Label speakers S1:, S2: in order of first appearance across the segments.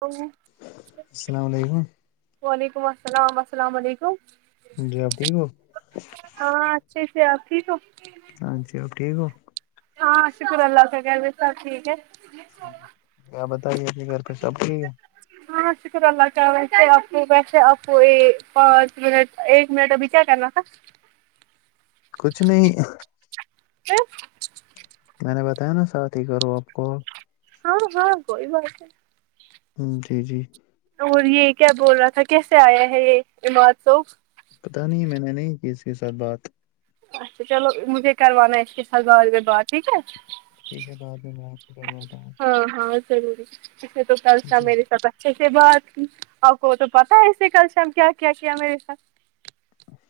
S1: Hello
S2: السلام علیکم
S1: وعلیکم السلام اسلام علیکم
S2: جی آپ ٹھیک ہو
S1: ہاں اچھے سے آپ ٹھیک ہو
S2: ہاں جی آپ ٹھیک ہو
S1: ہاں شکر اللہ کا کھر میں سب ٹھیک ہیں
S2: آپ بتائیے کی گھر پے سب ٹھیک ہیں
S1: ہاں ہاں شکر اللہ کا ویسے آپ کو ویسے آپ کو پانچ منٹ ایک منٹ ابھی کیا کرنا تھا
S2: کچھ نہیں
S1: [unintelligible]
S2: میں نے بتایا نا سات ہی کروں آپ کو
S1: ہاں ہاں کوئی بات نہیں
S2: آمم جی جی
S1: اور یے کیا بول رہا تھا کیسے یا ہے یے اماد صوب
S2: پتا نہیں میں نے نہیں کی ہے اس کے ساتھ بات
S1: اچھا چلو مجھے کروانا اس کے ساتھ بات اگر بات ٹھیک ہیں
S2: ٹھیک ہے بعد میں اپ کروات
S1: ہاں ہاں ضروری اسے تو قرض تھا
S2: جی
S1: میرے سر پے چے کے بعد آپ کو تو پتا ہے ایسے کل شام کیا کیا کیا میرے ساتھ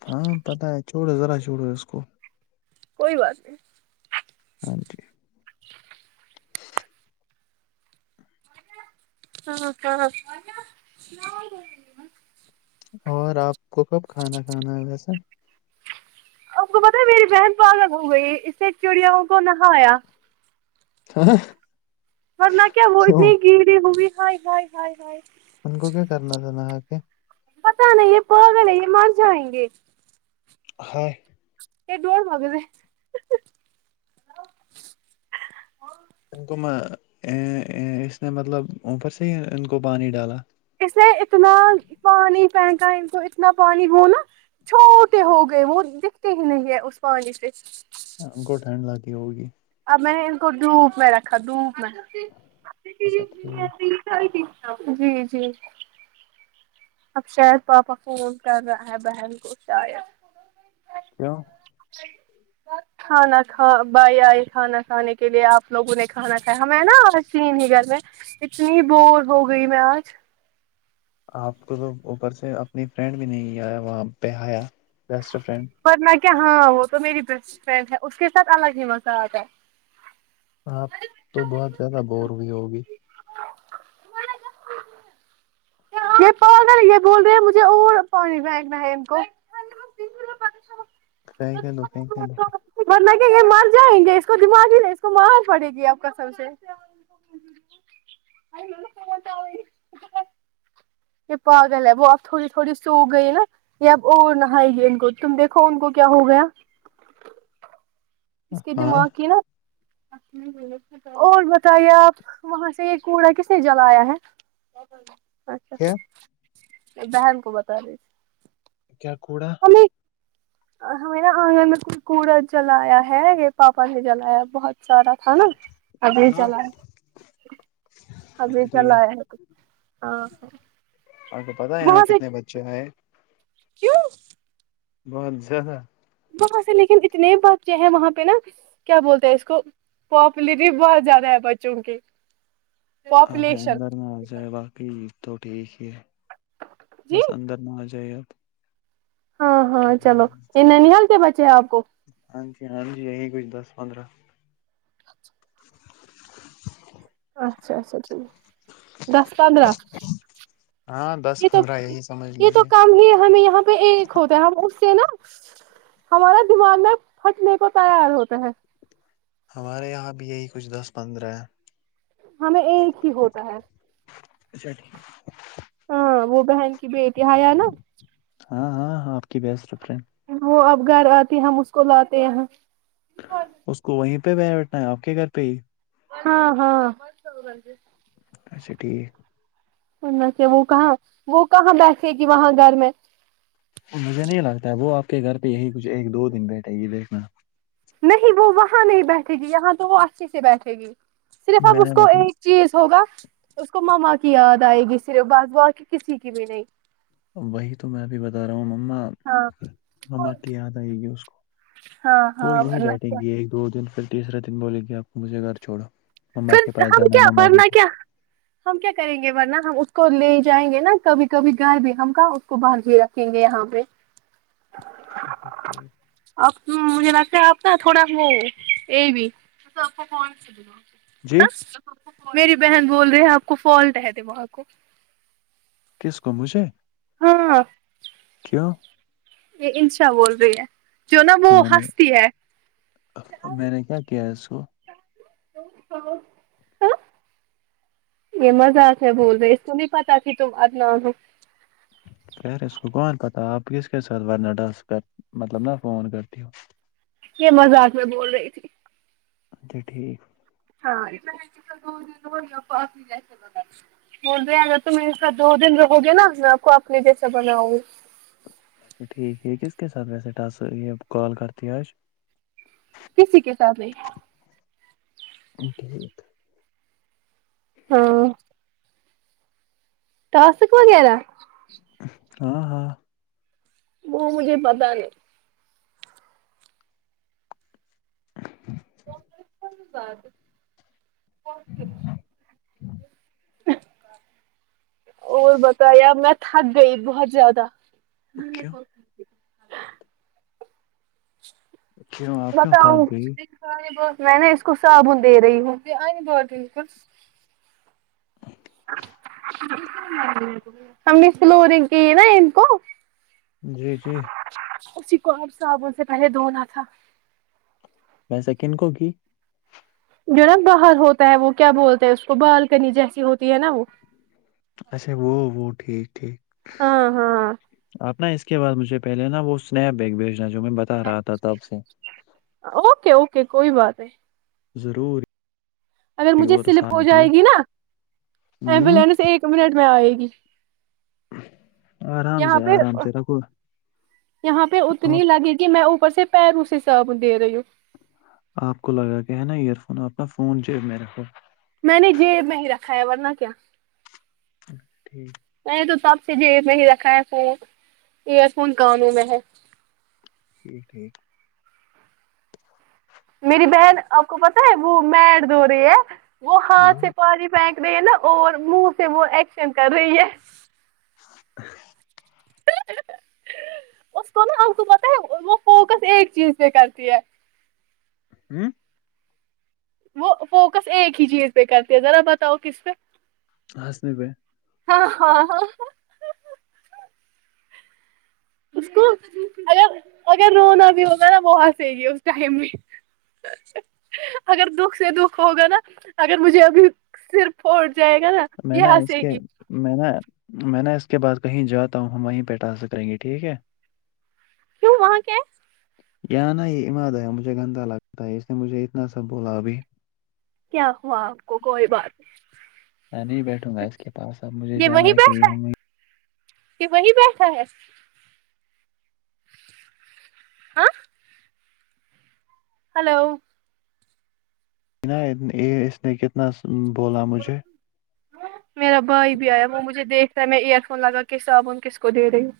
S2: ہاں پتا ہیں چھوڑ ذرا چھوڑو اس کو
S1: کوئی بات نہیں
S2: ہاں جی
S1: ہاں ہاں
S2: اور آپ کو کب کھانا کھانا ہے ویسے
S1: آ پ کو پتہ ہے میری بہن پاگل ہو گئی ہے اسے چڑیاؤں کو نہایا
S2: ہاں
S1: ورنہ کیا بول
S2: کیوں
S1: تی ہے گڈے ہوئی ہائے ہائے ہائے ہائے
S2: ان کو کیا کرنا تھا نہا کے
S1: پتہ نہیں یے پاگل ہے یے مر جائیں گے
S2: ہاے
S1: [unintelligible]
S2: ان کو میں اے اے اس نے مطلب اوپر سے ہی ان کو پانی ڈالا
S1: اس نے اتنا پانی پہنکا ہے ان کو اتنا پانی ہو نا چھوٹے ہو گئے وہ دکھتے ہی نہیں ہیں اس پانی سے
S2: ان کو ٹھنڈ لگ گئی ہوگی
S1: اب میں نے ان کو ڈھوپ میں رکھا ڈھوپ میں
S2: اچھا ٹھیک
S1: جی جی اب شاید پاپا فون کر رہا ہے بہن کو شاید
S2: کیوں
S1: کھانا کھا بائی آئی کھانا کھانے کے لیے آپ لوگوں نے کھانا کھایا ہم ہیں نہ آج تین ہی گھر میں اتنی بور ہو گئی میں آج
S2: آپ کو تو اوپر سے اپنی فرینڈ بھی نہیں آیا وہاں پے آیا بیسٹ فرینڈ
S1: ورنہ کیا ہاں وہ تو میری بیسٹ فرینڈ ہے اس کے ساتھ الگ ہی مزہ آتا ہے
S2: آپ تو بہت زیادہ بور ہوئی ہوگی
S1: [unintelligible] یہ پاگل ہے یہ بول رہی ہے مجھے اور پانی پھینکنا ہے ان کو چ
S2: پھینکنے دو پھینکنے دو
S1: ورنہ کیا یہ مر جائیں گے اس کو دماغ ہی نہیں اس کو مار پڑے گی اب قسم سے [unintelligible] یہ پاگل ہے وہ اب تھوڑی تھوڑی سو گئی نہ یہ اب اور نہائے گی ان کو تم دیکھو ان کو کیا ہو گیا اسکے
S2: ہاں
S1: دماغ کی نہ اور بتائیے آپ وہاں سے یہ کوڑا کس نے جلایا ہے اچھا
S2: کیا
S1: بہن کو بتا دیجی
S2: کیا کوڑا
S1: ہمیں نہ آنگن میں کوڑا جلایا ہے یہ پاپا نے جلایا بہت سار ا تھا نہ ابھی جلایا ابھی
S2: جی
S1: چلا یا ہے ہاں ہ
S2: آپ کو پتہ ہے یہاں کتنے بچے ہے
S1: کیوں
S2: بہت زیادہ
S1: وہاں سے لیکن اتنے بچے ہے وہاں پہ نہ کیا بولتے اس کو پاپولرٹی بہت زیادہ ہے بچوں کی
S2: آ
S1: پاپولیشن
S2: اندر نہ آ جائے باقی تو ٹھیک ہی ہے
S1: جی
S2: بس اندر نہ آ جائے اب
S1: ہاں ہاں چلو یہ ننہا ل کے بچے ہیں آپ کو
S2: ہاں جی ہاں جی یہی کوئی دس پندرہ
S1: اچھا اچھا اچھا ٹھیک دس پندرہ
S2: ہاں دس
S1: یہ تو
S2: پندرہ یہی سمجھ
S1: یہ تو
S2: لیجیے
S1: کام ہی ہمیں یہاں پہ ایک ہوتے ہیں ہم اس سے نہ ہمارا دماغ نہ پھٹنے کو تیار ہوتا ہے
S2: ہمارے یہاں بھی یہی کچھ دس پندرہ ہے
S1: ہمیں ایک ہی ہوتا ہے
S2: اچھاٹھیک
S1: ہا وہ بہن کی بیٹی حیا نا
S2: ہاں ہاں ہاں آپ کی بیسٹ فرینڈ
S1: وہ اب گھر آتی ہم اس کو لاتے یہاں
S2: اس کو وہیں پہ بیٹھنا ہے آپ کے گھر پہ ہی
S1: ہاں ہاں
S2: اچھا ٹھیک
S1: سنا کہ وہ کہاں وہ کہاں بیٹھے گ وہاں گھر میں
S2: مجھے نہیں لگتا ہے وہ آپ کے گھر پہ یہی کچھ ایک دو دن بیٹھے گی دیکھنا
S1: نہیں وہ وہاں نہیں بیٹھے گی یہاں تو وہ اچھے سے بیٹھے گی صرف اب
S2: میں نے
S1: اس کو
S2: بتا
S1: ایک چیز ہوگا اس کو ماما کی یاد آئے گی صرف بس با کی کسی کی بھی نہیں
S2: وہی تو میں بھی بتا رہا ہوں اب مما
S1: ہاں
S2: مما کی یاد ائی گی اس کو
S1: ہاں
S2: وہ
S1: ہاں
S2: یہی
S1: ورنہ
S2: بیٹھیں
S1: کیا۔
S2: گی ایک دو دن پھر تیسرا دن بولے گی آپ کو مجھے گھر چھوڑو مما کے
S1: سرف
S2: پاس
S1: ہم
S2: جانا ہے
S1: کیا
S2: مما کے
S1: ورنہ کیا ہم کیا کریں گے ورنہ ہم اس کو لے جائیں گے نا کبھی کبھی گھر بھی ہم کہاں اس کو باندھ رکھیں رکے گے یہاں پے
S2: پاس
S1: آپ م مجھے لگتا ہے اپ نا تھوڑا وہ اے بی [inaudible]
S2: جی
S1: میری بہن بول رہے ہیں آپ کو فالٹ ہے دے وہاں کو
S2: کس کو مجھے
S1: ہاں
S2: ہاں
S1: یے انشا بول رہی ہے جو نا وہ
S2: کہ میں نے
S1: ہستی ہے
S2: میں نے کیا کیا ہے اس کو
S1: [unintelligible] یی مزاق ہے بول رہے اس کو نہیں پتا کی تم اد نہ ہو
S2: پر اس کو بہار کا تھا آپ کس کے ساتھ ورنا ڈاس کر مطلب نہ فون کرتی ہو
S1: یے مذاق میں بول رہی تھی
S2: اچھا ٹھیک
S1: ہاں [unintelligible] بول رہے ہیں اگر تو میرے ساتھ دو دن رہو گے نا میں آپ کو اپنے جیسا بناؤں گی
S2: اچھا ٹھیک ہے کس کے ساتھ ویسے ٹاس کال کرتی آج
S1: کسیی کے ساتھ نہیں
S2: [unintelligible]
S1: ہاں ٹاسک وغیرہ
S2: ہاں ہاں
S1: وہ مجھے پتا نہیں [unintelligible] اور بتاؤ یار میں تھک گئی بہت زیادہ
S2: کیوں
S1: [unintelligible]
S2: کیوں آپ کیوں
S1: بتاؤں
S2: تھک گئی
S1: میں نے اس کو صابن دے رہی ہوں ہم نے سلو رنگ کی نا ان کو
S2: جی جی
S1: اسی کو آج صابن سے پہلے دھونا تھا
S2: ویسے کن کو کی
S1: جو نا باہر ہوتا ہے وہ کیا بولتے ہیں اس کو بالکنی جیسی ہوتی ہے نا وہ
S2: اچھا وہ وہ ٹھیک ٹھیک
S1: ہاں ہاں
S2: آپ نہ اس کے بعد مجھے پہلے نہ وہ اسنیپ ایک بھیجنا جو میں بتا رہا تھاب سے
S1: اوکے اوکے کوئی بات نہیں
S2: ضرور
S1: اگر مجھے
S2: اور
S1: سلپ
S2: رسانہ
S1: ہو
S2: بھی
S1: جائے گی نا ایمبولینس ایک منٹ میں آئے گی
S2: آرام
S1: یہاں
S2: سے
S1: پہ
S2: آرام سے رکھو
S1: یہاں پے اتنی
S2: آپ
S1: لگی گی میں اوپر سے پیروں سے صابن دے رہی ہوں
S2: آپ کو لگا کہ ہے نا ایئر فون آپنا فون جیب میں رکھو
S1: میں نے جیب میں ہی رکھا ہے ورنہ کیا
S2: ٹھیک
S1: میں نے تو تب سے جیب میں ہی رکھا ہے فون ایئر فون کانوں میں ہے
S2: ٹھیک ٹھیک
S1: میری بہن آپ کو پتا ہے وہ میڈ دھو رہی ہے وہ
S2: ہاں
S1: ہاتھ سے پانی پہن رہے ہیں نا اور منہ سے م ایککشن کر رہی ہے
S2: ا
S1: اس کو نا اپ کو پتا ہے وہ فوکس ایک چیز پہ کرتی ہے
S2: ہمم
S1: وہ فوکس ایک ہی چیز پے کرتی ہے ذرا بتاؤ کس پے
S2: ہنسنے پے
S1: ہاں ہاں ہاں اس کو اگر اگر رونا بھی ہوگا نا وہ ہنسے گی اس ٹائم ہی اگر دکھ سے دکھ ہوگا نا اگر مجھے ابھی سر پوٹ جائے گا نا
S2: میں
S1: یے
S2: اس
S1: ہنسے
S2: کے
S1: گی
S2: میں نا میں نا اس کے بعد کہیں جاتا ہوں ہم وہیں پے ٹاسک کریں گے ٹھیک ہے
S1: کیوں وہاں کے
S2: یہ نا یہ عماد آ مجھے گندہ لگتا ہے اس نے مجھے اتنا سا بولا ابھی
S1: کیا ہوا آپ کو کوئی بات نہیں
S2: میں نہیں بیٹھوں گا اس کے پاس اب مجھے جانا ہے کہیں ہم
S1: کہ وہی بیٹھا ہے ہاں ہیلو
S2: یہ اس نے کتنا بولا مجھے
S1: میرا بھائی بھی آیا وہ مجھے دیکھ رہا ہے میں ایئر فون لگا کہ صابن کس کو دے رہی ہوں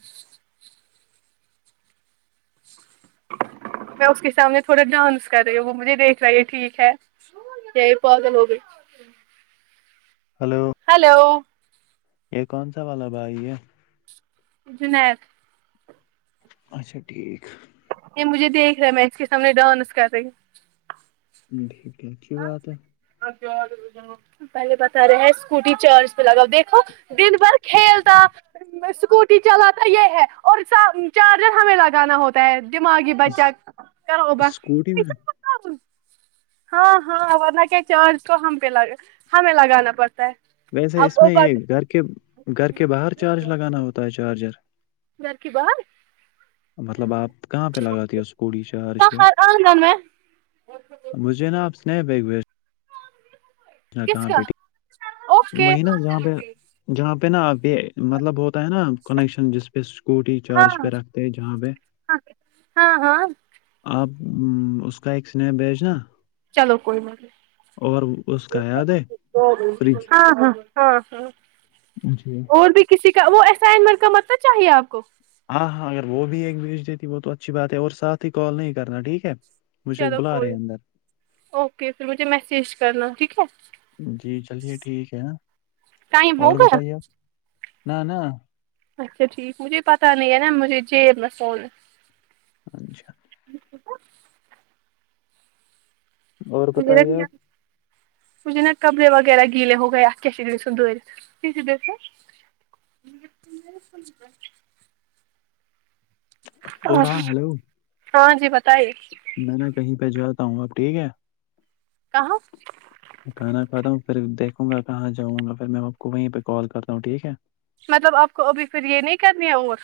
S1: میں اس کے سامنے تھوڑا ڈانس کر رہی ہوں وہ مجھے دیکھ رہا ہے ٹھیک ہے یہ پاگل ہوگی
S2: ہیلو
S1: ہیلو
S2: یہ کون سا والا بھائی یہ
S1: جنید
S2: اچھا ٹھیک
S1: یہ مجھے دیکھ رہ ہے میں اس کے سامنے ڈنس کر رہی
S2: ٹھیک ہے اچھی بات ہے
S1: پہلے بتا رہے ہیں اسکوٹی چارج لگاؤ دیکھو دن بھر کھیلتا اسکوٹی چلاتا یہ ہے اور چارجر ہمیں لگانا ہوتا دماغی بچا
S2: اس-
S1: کر ہو با
S2: اسکوٹی میں
S1: ہاں ہاں ورنہ کیا چارج تو ہم پہگ ہمیں لگانا پڑتا ہے
S2: ویسے
S1: اب
S2: اس
S1: وہ
S2: میں یہ گھر کے گھر کے باہر
S1: بات
S2: چارج لگانا ہوتا ہے چارجر
S1: گھر کے باہر
S2: مطلب آپ کہاں پہ لگاتے ہو اسکوٹیی چارج ہے
S1: باہر آنگن میں
S2: مجھے نا آپ [unintelligible] ہاں
S1: کس
S2: کہاں
S1: کا
S2: پہ
S1: اوکے
S2: وہیں نا جہاں پہ جہاں پہ نا آپ یہ مطلب ہوتا ہے نا کنیکشن جس پہ اسکوٹی
S1: ہاں
S2: چارج پہ رکھتے ہیں جہاں پہ
S1: ہاں ہاں ہاں
S2: آپ اس کا ایک سنیپ بھیجنا
S1: چلو کوئی نہیں
S2: اور اس کا یاد ہے فریج
S1: [unintelligible] ہاں ہاں ہاں ہاں
S2: جی
S1: اور بھی کسی کا وہ اسائنمنٹ کا مطلب چاہیے آپ کو
S2: ہاں ہاں اگر وہ بھی ایک بھیج دیتی وہ تو اچھی بات ہے اور ساتھ ہی کال نہیں کرنا ٹھیک ہے مجھے ایک
S1: چلو
S2: بلا رہے
S1: کوئی
S2: ہیں اندر
S1: اوکے پھر مجھے میسج کرنا ٹھیک ہے
S2: جی چلیے ٹھیک ہے
S1: ٹائم
S2: اور
S1: ہوگیا
S2: بتائیے آپ نہ نہ
S1: اچھا ٹھیک مجھے پتہ نہیں ہے نا مجھے جیب میں فون
S2: اچھا اور بتائیے آپ
S1: [unintelligible] مجھے نا کپڑے وغیرہ گیلے ہو گے ہاں
S2: اور ہلو
S1: ہاں جی بتائی
S2: میں نا کہیں پہ جاتا ہوں اب ٹھیک ہے
S1: کہاں
S2: کھانا کھا ہوں پھر دیکھوں گا کہاں جاں گا پھر میں آپ کو وہیں پہ کال کرتا ہوں ٹھیک ہے
S1: مطلب آپ کو ابھی پھر یہ نہیں کرنی ہے اور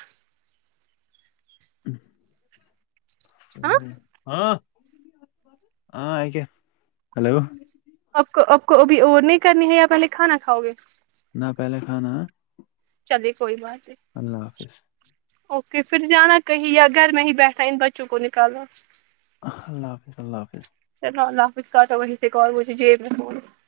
S1: ہاں
S2: [inaudible] ہاں ہاں کیا ہیلو
S1: آپ کو آپ کو ابھی اور نہیں کرنی ہے یا پہلے کھانا کھاؤ گے
S2: نہ پہلے کھانا
S1: چلے کوئی بات نہیں
S2: اللہ حافظ
S1: اوکے پھر جانا کہیں یا گھر میں ہی بیٹھا ان بچوں کو نکالنا
S2: اللہ حافظ اللہ حافظ
S1: چلو اللہ حافظ کا تو وہی سے اور جیب میں فون